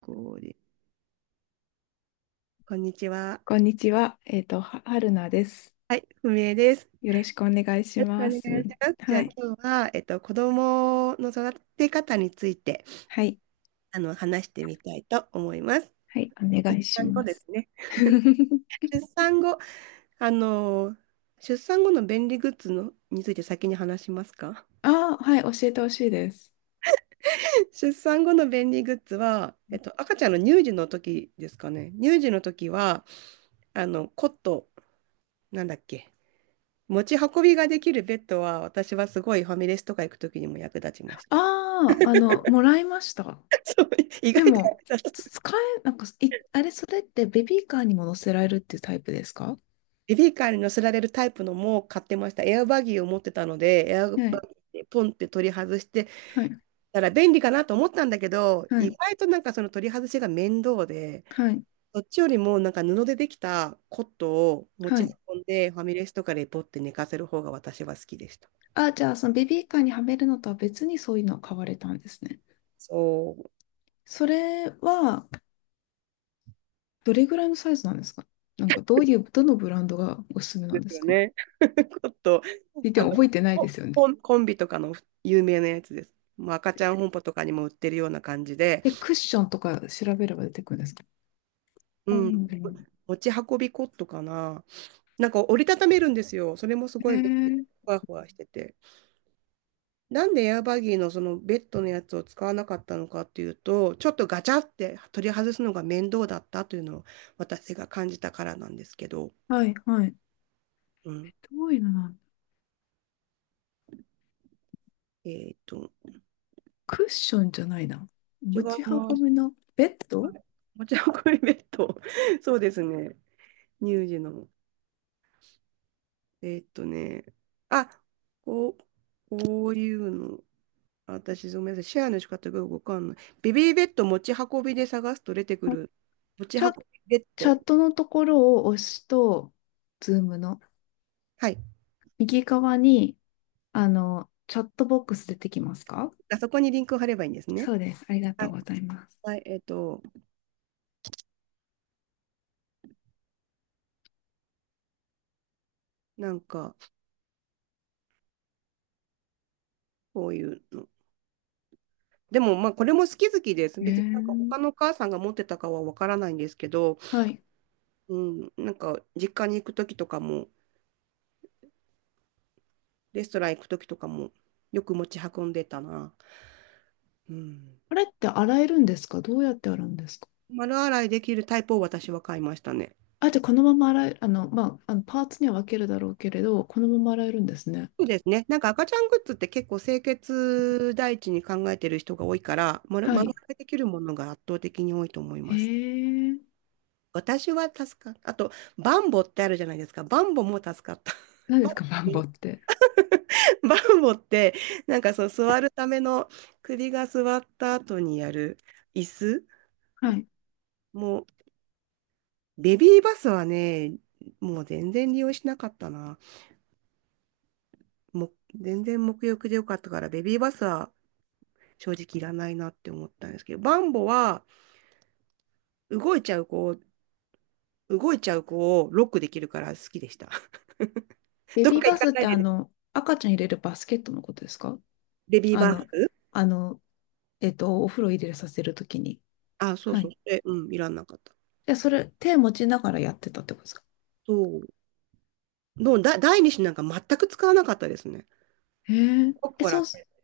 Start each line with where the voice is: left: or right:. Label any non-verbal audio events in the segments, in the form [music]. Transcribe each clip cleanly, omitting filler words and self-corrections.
right: これこんにちは。
left: こんにちは。はるなです。
right: はい、不明です。
left: よろしくお願いし
right: よろ
left: ま
right: しくお願い
left: す。
right: します。じゃあ
left: はい。
right: 今日は、子供の育て方について、
left: はい。
right: 話してみたいと思います。
left: はい。お願いし
right: 産後
left: ま
right: で
left: す。
right: すね。
left: [laughs]
right: 出産後、あの、出産後の便利グッズのについて先に話しますか？
left: ああ、はい。教えてほしいです。
right: [laughs] 出産後の便利グッズは、赤ちゃんの乳児の時ですかね。乳児の時は、あの、コット、なんだっけ。持ち運びができるベッドは、私はすごいファミレスとか行く時にも役立ちました。
left: ああ、もらいました。
right: そう、意
left: で
right: 外と
left: も、
right: 役立つ。
left: 使え、なんか、い、あれ、それってベビーカーにも乗せられるっていうタイプですか？
right: ベビーカーに乗せられるタイプのも買ってました。エアバギーを持ってたので、エアバギ
left: はい。
right: ーでポンって取り外して、
left: はい。
right: たら便利かなと思ったんだけど、
left: は
right: 意
left: い。
right: 外となんかその取り外しが面倒で、
left: はい。
right: そっちよりもなんか布でできたコットを持
left: は
right: ち
left: い。
right: 運んで、ファミレスとかでポって寝かせる方が私は好きでした。
left: あ、じゃあ、そのベビーカーにはめるのとは別にそういうのを買われたんですね。
right: そう
left: それは、どれぐらいのサイズなんですか？なんかどういう、どのブランドがおすすめな
right: で
left: んで
right: す
left: す
right: よ
left: かって
right: ね。[laughs] コット、
left: 言って
right: あの、
left: も覚えてないで
right: コ
left: すよね。
right: コンコンビとかの有名なやつです。もう赤ちゃん本舗とかにも売ってるような感じで、
left: で、クッションとか調べれば出てくるんですか？う
right: うん。
left: ん。
right: 持ち運びコットかな。なんか折りたためるんですよ。それもす
left: え
right: ごい便利。
left: ー、
right: ふわふわしてて。なんでエアバギーのそのベッドのやつを使わなかったのかっていうと、ちょっとガチャって取り外すのが面倒だったというのを私が感じたからなんですけど。
left: はいはい。
right: うん。
left: どういうのなん、
right: えーっと、
left: クッションじゃないな。
right: 違い
left: 持ち
right: ま
left: 運
right: す。
left: びのベッ
right: は
left: ド。
right: い。持ち運びベッド。[laughs] そうですね。乳児の。ね。あ、こう、こういうの。私、ごめんなさい。シェアの仕方がよくわかんない。ベビーベッド持ち運びで探すと出てくる。持ち
left: チ
right: 運
left: ャ、
right: びベッ
left: チ
right: ド。
left: ャットのところを押すと、ズームの
right: はい。
left: 右側に、あの、チャットボックス出てきますか？
right: あそこにリンクを貼ればいいんですね。
left: そうです。ありが
right: は
left: とう
right: い。
left: ございます。
right: はい、なんか、こういうの。でも、まあ、これも好き好きです。
left: え
right: 別になんか他
left: ー。
right: のお母さんが持ってたかはわからないんですけど、
left: はい。
right: うん、なんか、実家に行くときとかも、レストラン行くときとかも、よく持ち運んでたな。うん。
left: あれって洗えるんですか？どうやって洗うんですか？
right: 丸洗いできるタイプを私は買いましたね。
left: あ、じゃあこのまま洗え、あのパーツには分けるだろうけれど、このまま洗えるんですね。
right: そうですね。なんか赤ちゃんグッズって結構清潔第一に考えてる人が多いから、丸
left: は
right: 丸々
left: い。
right: できるものが圧倒的に多いと思い
left: へ
right: ます。
left: え。
right: 私は助かっあと、バンボってあるじゃないですか。バンボも助かった。[laughs]
left: 何で
right: バ、
left: すか、[laughs] マンボって。
right: ンバンボって、なんかその座るための首が座った後にやる椅子。
left: はい。
right: もう、ベビーバスはね、もう全然利用しなかったな。もう全然沐浴でよかったから、ベビーバスは正直いらないなって思ったんですけど、バンボは、動いちゃう子を、動いちゃう子をロックできるから好きでした。[laughs]
left: ベ
right: どっ
left: ビー
right: か行
left: バ
right: か
left: スっ
right: ない
left: て
right: で
left: あ
right: ね、
left: の、赤ちゃん入れるバスケットのことですか？
right: レビー
left: あ
right: バー。
left: の、あの、お風呂入れさせるときに。
right: あ、そう
left: は
right: そう。
left: い。
right: で、うん、いらんなかった。
left: で、それ、手持ちながらやってたってことですか？
right: そう。どうだ、第二子なんか全く使わなかったですね。
left: へえ。
right: コッ
left: え、
right: コラ、
left: そう
right: コ
left: す、
right: ッ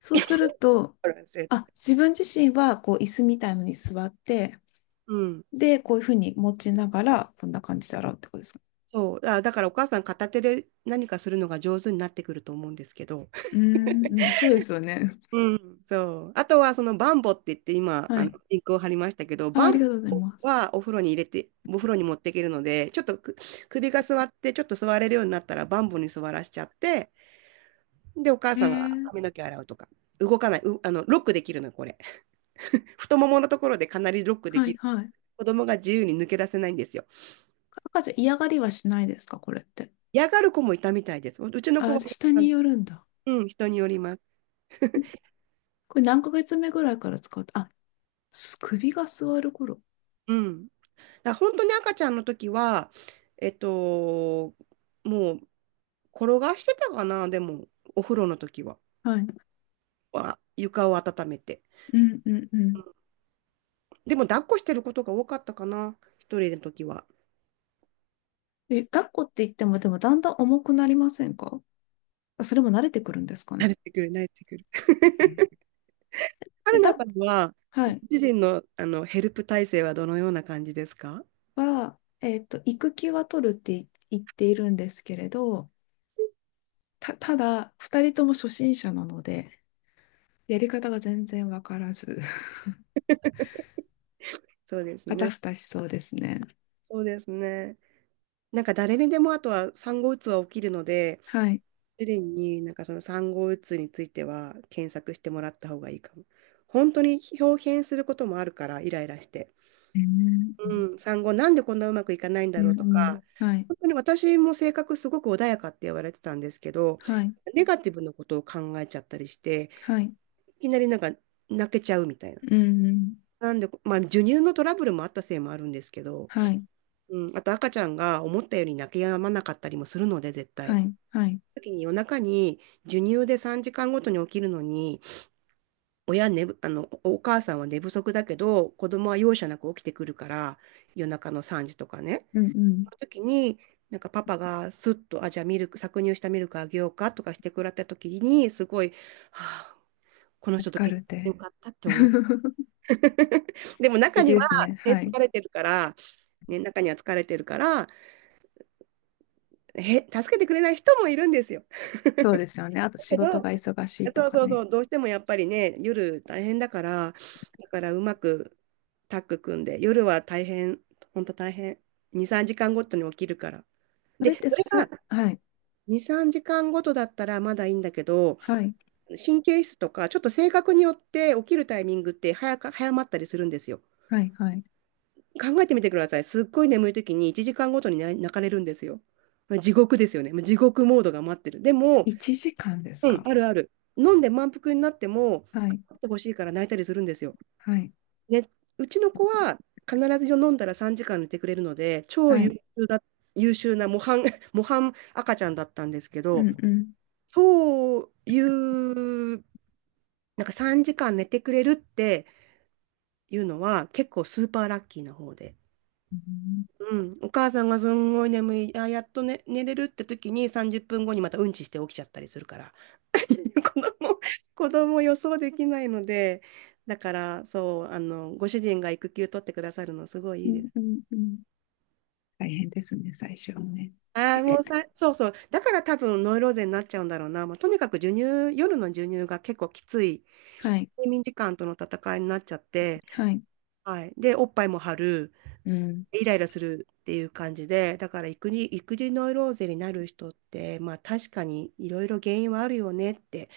left: そうすると、
right: コラせ
left: あ、自分自身は、こう、椅子みたいのに座って、
right: うん。
left: で、こういうふうに持ちながら、こんな感じで洗うってことですか。
right: そう。だ、だからお母さん片手で何かするのが上手になってくると思うんですけど。[laughs]
left: うーん、うん、そうですよね。
right: うん、そう。あとは、そのバンボって言って、今、
left: はい。
right: リンクを貼りましたけど、
left: あ、
right: バ
left: あ
right: ン
left: りがとうござい
right: ボ
left: ます。
right: はお風呂に入れて、お風呂に持っていけるので、ちょっとく首が座って、ちょっと座れるようになったら、バンボに座らしちゃって、で、お母
left: え
right: さんが
left: ー、
right: 髪の毛洗うとか、動かない、う、あの、ロックできるの、これ。[laughs] 太もものところでかなりロックで
left: は
right: き
left: い
right: る。
left: はい。
right: 子供が自由に抜け出せないんですよ。
left: 赤ちゃん嫌がりはしないですか、これって。
right: 嫌がる子もいたみたいです。ううちの子は
left: あ、
right: ね、
left: 下によるんだ。
right: うん、人によります。
left: ん。これ何ヶ月目ぐらいから使う、あ、す首が座る頃。
right: うん。だから本当に赤ちゃんの時は、えっと、もう、転がしてたかな、でも、お風呂の時は。
left: はい。
right: は床を温めて。
left: うんうんうん。
right: でも、抱っこしてることが多かったかな、一人の時は。
left: え、抱っこって言っても、でもだんだん重くなりませんか？あ、それも慣れてくるんですか
right: 慣
left: ね。
right: れてくる、慣れてくる。
left: で、
right: 春菜
left: だ、
right: さんは、
left: は
right: ご
left: い。
right: 主人の、あのヘルプ体制はどのような感じですか？
left: は、育休は取るって言っているんですけれど、た、ただ、二人とも初心者なので、やり方が全然わからず、[laughs]
right: そうです
left: あた
right: ね。
left: ふたしそうですね。
right: そうですね。なんか誰にでもあとは産後うつは起きるので、
left: はい。
right: 主人になんかその産後うつについては検索してもらった方がいいかも。本当に表現することもあるから、イライラして。
left: えー。うん
right: うん、産後なんでこんなうまくいかないんだ
left: うん
right: ろうとか、
left: うん。はい。
right: 本当に私も性格すごく穏やかって言われてたんですけど、
left: はい。
right: ネガティブなことを考えちゃったりして、
left: はい。
right: いきなりなんか泣けちゃうみたいな。
left: うんうん。
right: なんで、まあ、授乳のトラブルもあったせいもあるんですけど、
left: はい。
right: うん、あと赤ちゃんが思ったより泣き止まなかったりもするので、絶対。
left: はい。はい。
right: 時に夜中に授乳で3時間ごとに起きるのに、親寝ぶ、おお母さんは寝不足だけど、子供は容赦なく起きてくるから、夜中の3時とかね。
left: うんうん。
right: その時に、なんかパパがスッと、あ、じゃあミルク、搾乳したミルクあげようかとかしてくれた時に、すごい、はあ、この人
left: 助
right: と
left: か
right: 結
left: るっ
right: 婚してよ
left: て。
right: かったって思い。
left: [laughs] 素
right: [laughs] でも中
left: 敵
right: には、
left: ですね。
right: ね、
left: はい。
right: 疲れてるから、ね、中には疲れてるから、へ、助けてくれない人もいるんですよ。
left: そうですよね。あと
right: だ
left: 仕
right: け
left: 事
right: ど、
left: が忙しいと
right: そう
left: か
right: そうそ
left: ね。
right: う、どうしてもやっぱりね、夜大変だから、だからうまくタッグ組んで、夜は大変、本当大変、2、3時間ごとに起きるから。
left: そ
right: で、
left: れっ
right: そ
left: て
right: れが
left: さ、はい。
right: 2、3時間ごとだったらまだいいんだけど、
left: はい。
right: 神経質とか、ちょっと性格によって起きるタイミングって早か、早まったりするんですよ。
left: はい。はい。
right: 考えてみてください。すっごい眠い時に1時間ごとにな泣かれるんですよ。まあ地獄ですよね。まあ地獄モードが待ってる。でも、
left: 1時間です
right: うん、
left: か？
right: あるある。飲んで満腹になっても、
left: はい。
right: 飲んでほしいから泣いたりするんですよ。
left: はい。
right: ね、うちの子は必ず飲んだら3時間寝てくれるので、超
left: は
right: 優
left: い。
right: 秀だ、優秀な模範、[laughs] 模範赤ちゃんだったんですけ
left: う
right: ど、
left: んうん。
right: そういうなんか3時間寝てくれるっていうのは結構スーパーラッキーな方で。
left: うん
right: うん、お母さんがすんごい眠い、あ、やっと、ね、寝れるって時に30分後にまたうんちして起きちゃったりするから、[laughs] 子供、子供予想できないので、だからそう、ご主人が育休取ってくださるのすごいい
left: う
right: いで
left: ん
right: す。
left: うんうん。大変ですね、最初はね。
right: ああ、もうさ、そうそう、だから多分ノイローゼになっちゃうんだろうな、まあ、とにかく授乳、夜の授乳が結構きつい、
left: はい、
right: 睡眠時間との戦いになっちゃって、
left: はい。
right: はい、で、おっぱいも張る。
left: うん、
right: イライラするっていう感じで、だから育児、育児ノイローゼになる人って、まあ確かにいろいろ原因はあるよねって。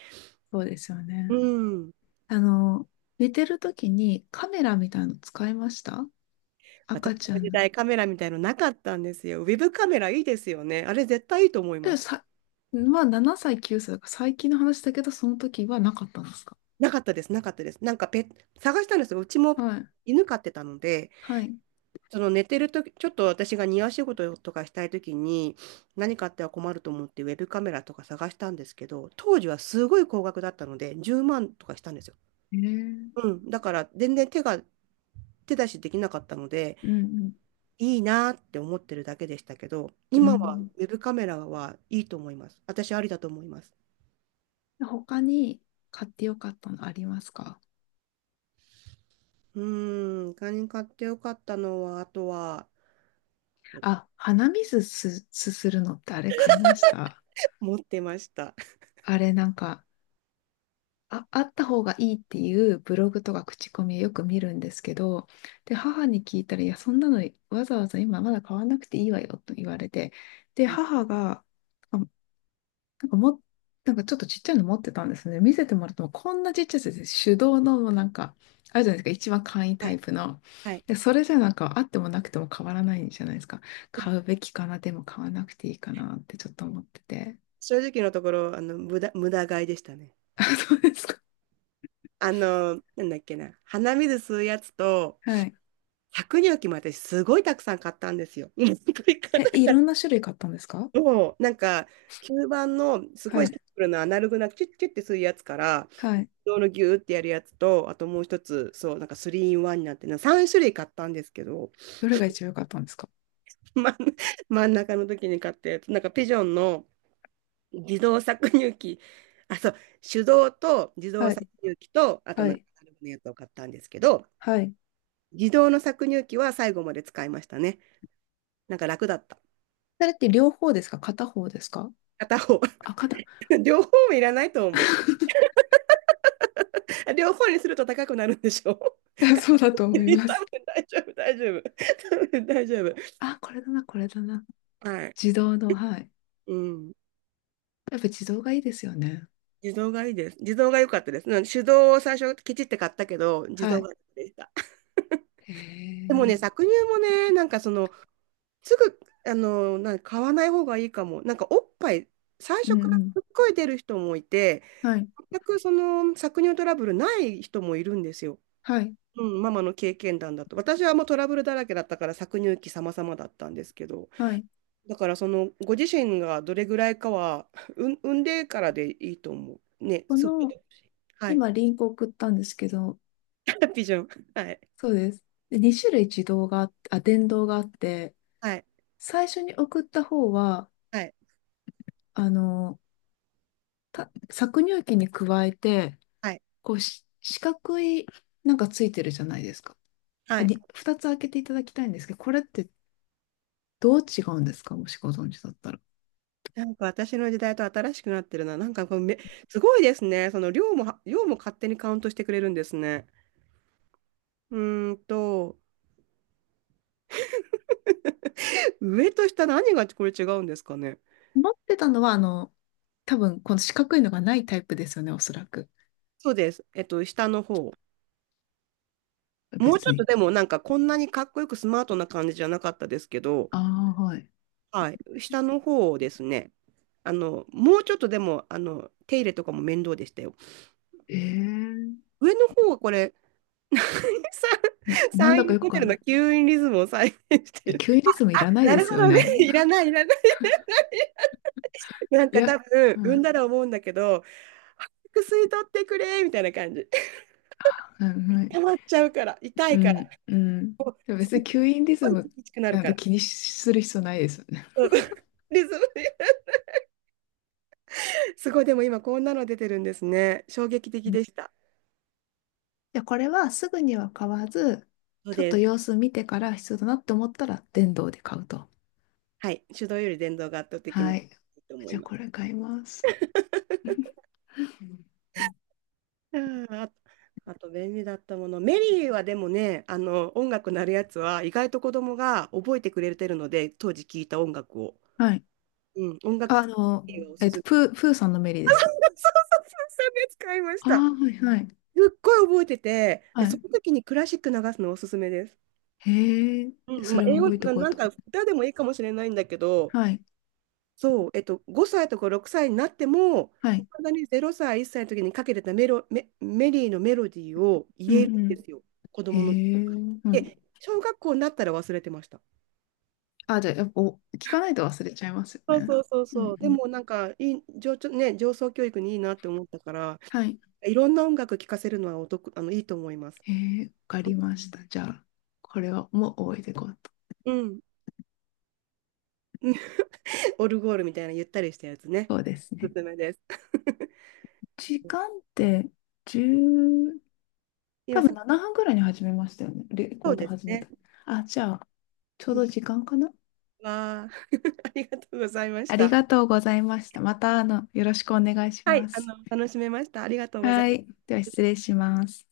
left: そうですよ
right: う
left: ね。
right: ん。
left: あの、寝てる時にカメラみたいの使いました？
right: 私
left: 赤
right: の
left: ちゃん
right: 時
left: の。
right: 代カメラみたいのなかったんですよ。ウェブカメラいいですよね。あれ絶対いいと思いま
left: で
right: す。
left: さ、まあ7歳、9歳だから最近の話だけど、その時はなかったんですか？
right: なかったです、なかったです。なんかペ探したんですよ。うちも
left: はい、
right: 犬飼ってたので、
left: はい。
right: その寝てるとき、ちょっと私が庭仕事とかしたいときに、何かあっては困ると思ってウェブカメラとか探したんですけど、当時はすごい高額だったので、10万とかしたんですよ。
left: えー、
right: うん、だから全然手出しできなかったので、
left: うん。
right: いいなって思ってるだけでしたけど、
left: うん、う
right: 今は
left: ん。
right: ウェブカメラはいいと思います。私ありだと思います。
left: 他に買ってよかったのありますか？
right: 他に買ってよかったのは、あとは
left: あ、鼻水す、すするのってあれ買いました？
right: 持ってました。
left: あれなんか、あ、あった方がいいっていうブログとか口コミをよく見るんですけど、で、母に聞いたら、いや、そんなのわざわざ今まだ買わなくていいわよと言われて、で、母が、あ、なんかも、なんかちょっとちっちゃいの持ってたんですね。見せてもらっても、こんなちっちゃいやつです、手動のもうなんか、あるじゃないですか、一番簡易
right: [laughs] は
left: タ
right: い、
left: イプの。
right: はい。
left: で、それじゃなんかあってもなくても変わらないじゃないですか。買うべきかな、でも買わなくていいかなってちょっと思ってて。
right: 正直のところ、無駄買いでしたね。
left: [laughs] あ、そうですか。
right: なんだっけな、鼻水吸うやつと、
left: はい。
right: 百乳器も私すごいたくさん買ったんですよ。 [laughs] 今ごいか。
left: え、いろんな種類買ったんですか？
right: そう、吸盤のすご
left: は
right: いシン
left: い。
right: プルなアナログなキュッキュッてするやつから、
left: は
right: 自
left: い。
right: 動のギューってやるやつと、あともう一つ、そう、なんか 3in1 になってるな。3種類買ったんですけど、
left: どれが一番良かったんですか？
right: [laughs] ま、真ん中の時に買ったやつ、なんかピジョンの自動搾乳機、あ、そう、手動と自動
left: は
right: 搾
left: い、
right: 乳機と、あと
left: は
right: なんか
left: い、
right: アナログのやつを買ったんですけど、
left: はい。
right: 自動の搾乳機は最後まで使いましたね。なんか楽だった。
left: それって両方ですか？片方ですか？
right: 片方。
left: あ、片。
right: [laughs] 両方もいらないと思う。
left: [laughs]
right: [laughs] 両方にすると高くなるんでしょう？ [laughs]
left: そうだと
right: 多
left: 思い
right: 分
left: ます。
right: 大丈夫、大丈夫。多分大丈夫。
left: あ、これだな、これだな。
right: はい。
left: 自動の、はい。
right: うん。
left: やっぱ自動がいいですよね。
right: 自動がいいです。自動が良かったです。うん、手動を最初ケチって買ったけど、自
left: は
right: 動が
left: い。
right: 良かったでした。[laughs]
left: へ
right: でも
left: え。
right: ね、
left: うん
right: 搾乳もね、なんかその、すぐ、あの、なんか買わない方がいいかも。なんかおっぱい、最
left: う
right: 初から
left: ん。
right: すっごい出る人もいて、
left: はい、
right: 全くその搾乳トラブルない人もいるんですよ。
left: はい、
right: うん、ママの経験談だと。私はもうトラブルだらけだったから搾乳期様々だったんですけど、
left: はい。
right: だからそのご自身がどれぐらいかは、うん、産んでからでいいと思う。ね、
left: こ
right: すぐ。
left: の、
right: はい。
left: 今
right: [laughs]
left: リンク送ったんですけど、
right: ハッピーじゃん。はい。
left: そうです。で、2種類自動があって、あ、電動があって、
right: はい。
left: 最初に送った方は、
right: はい。
left: あの、た搾乳機に加えて、
right: はい。
left: こうし四角いなんかついてるじゃないですか。
right: は
left: あ、
right: い。
left: に、二つ開けていただきたいんですけど、これってどう違うんですか？もしご存知だったら。
right: なんか私の時代と新しくなってるな。なんかこうめ、すごいですね。その量も勝手にカウントしてくれるんですね。うーんと、上と下、何がこれ違うんですかね？
left: 持ってたのは、あの、多分この四角いのがないタイプですよね、おそらく。
right: そうです。えっと、下の方。もうち
left: 別
right: ょっと
left: に。
right: でも、なんかこんなにかっこよくスマートな感じじゃなかったですけど、
left: ああ、はい。
right: はい、下の方をですね、もうちょっとでも、手入れとかも面倒でしたよ。
left: ええ。
right: 上の方はこれ、[laughs] さ
left: な、なん
right: サイ
left: だか
right: ン
left: よく
right: モ
left: わ
right: デ
left: か
right: ル
left: ん
right: の
left: ない。
right: 吸引リズムを再現して
left: え、
right: る。
left: キュウリズムいら
right: [laughs]
left: ない
right: な
left: で
right: る
left: す
right: ほ
left: よ
right: どね、
left: ね。
right: [laughs] いら
left: [laughs]
right: ない、いらない。なん
left: い
right: か多
left: や、
right: 分、
left: は
right: 産ん
left: い、
right: だら思うんだけど、早く吸い取ってくれ、みたいな感じ。[laughs]
left: はい、はい。
right: 溜まっちゃうから、痛
left: う
right: いから、
left: ん、うん。でも
right: す
left: 別
right: っ
left: に吸引リ
right: ご
left: ズ
right: い
left: ム
right: 厳しくなる
left: なん
right: か
left: て
right: ら。
left: 気にする必要ないですよね。
right: そうそう、リズムで、すごい、でも今こんなの出てるんですね。衝撃的
left: じ
right: でした。
left: ゃこれはすぐには買わず、
right: そう
left: ちょっ
right: で
left: と様
right: す。
left: 子見てから必要だなって思ったら電動で買うと。
right: はい。手動より電動が圧倒的にい
left: はい。
right: いと思
left: じ
right: い
left: ゃあ
right: ます。
left: これ買います。
right: うん、あ、あと便利だったもの。メリーはでもね、音楽なるやつは意外と子供が覚えてくれてるので、当時聴いた音楽を。
left: はい。
right: うん、音楽
left: あの、
right: をおすすめ。
left: プーさんのメリーで
right: そう
left: す
right: そ
left: か？
right: うそう、それ使いまし
left: ああ
right: た。
left: ー、はいはい。
right: すっごい覚えてて、で、
left: は
right: そ
left: い。
right: の時にクラシック流すのおすすめです。
left: へえ、
right: うん、
left: そ
right: まあ、
left: れも
right: 英語
left: 覚えてお
right: な、
left: こう
right: なん
left: と。
right: か歌でもいいかもしれないんだけど、
left: はい。
right: そう、えっと、5歳とか6歳になっても、
left: は
right: い
left: い。
right: まだに0歳、1歳の時にかけてたメリーのメロディーを
left: う
right: 言える
left: ん
right: ん
left: う
right: で
left: ん。
right: すよ、子
left: へ
right: 供の。
left: え、う
right: で、
left: ん。
right: 小学校になったら忘れてました。
left: あ、じゃあ、やっぱ、お聞かないと忘れちゃいますよ
right: そう
left: ね。
right: そうそう
left: うん
right: そう。
left: う
right: で
left: ん。
right: もなんかいい、上、ちょね、上層教育にいいなって思ったから、
left: はい。
right: いろんな音楽聴かせるのはお得、いいと思います。
left: へえ、わかりました。じゃあ、これはもう覚えていこうと。
right: うん。うん。 [laughs] オルゴールみたいなゆったりしたやつね。
left: そうです
right: おす
left: ね。
right: すめです。
left: 時間
right: [laughs]
left: って10、多
right: 今さ、
left: 分7分ぐらいに始めましたよね。レ
right: そ
left: コー
right: う
left: ド
right: です
left: 始め
right: ね。
left: た。あ、じゃあ、ちょう
right: うん、
left: ど時間かな。
right: わあ、[laughs] ありがとうございまし
left: あり
right: た。
left: がとうございました。また、あの、よろしくお願いし
right: はい、
left: ま
right: あ
left: す。
right: の、楽しめました。ありがとうござい
left: は
right: ま
left: い。
right: す。
left: では、失礼します。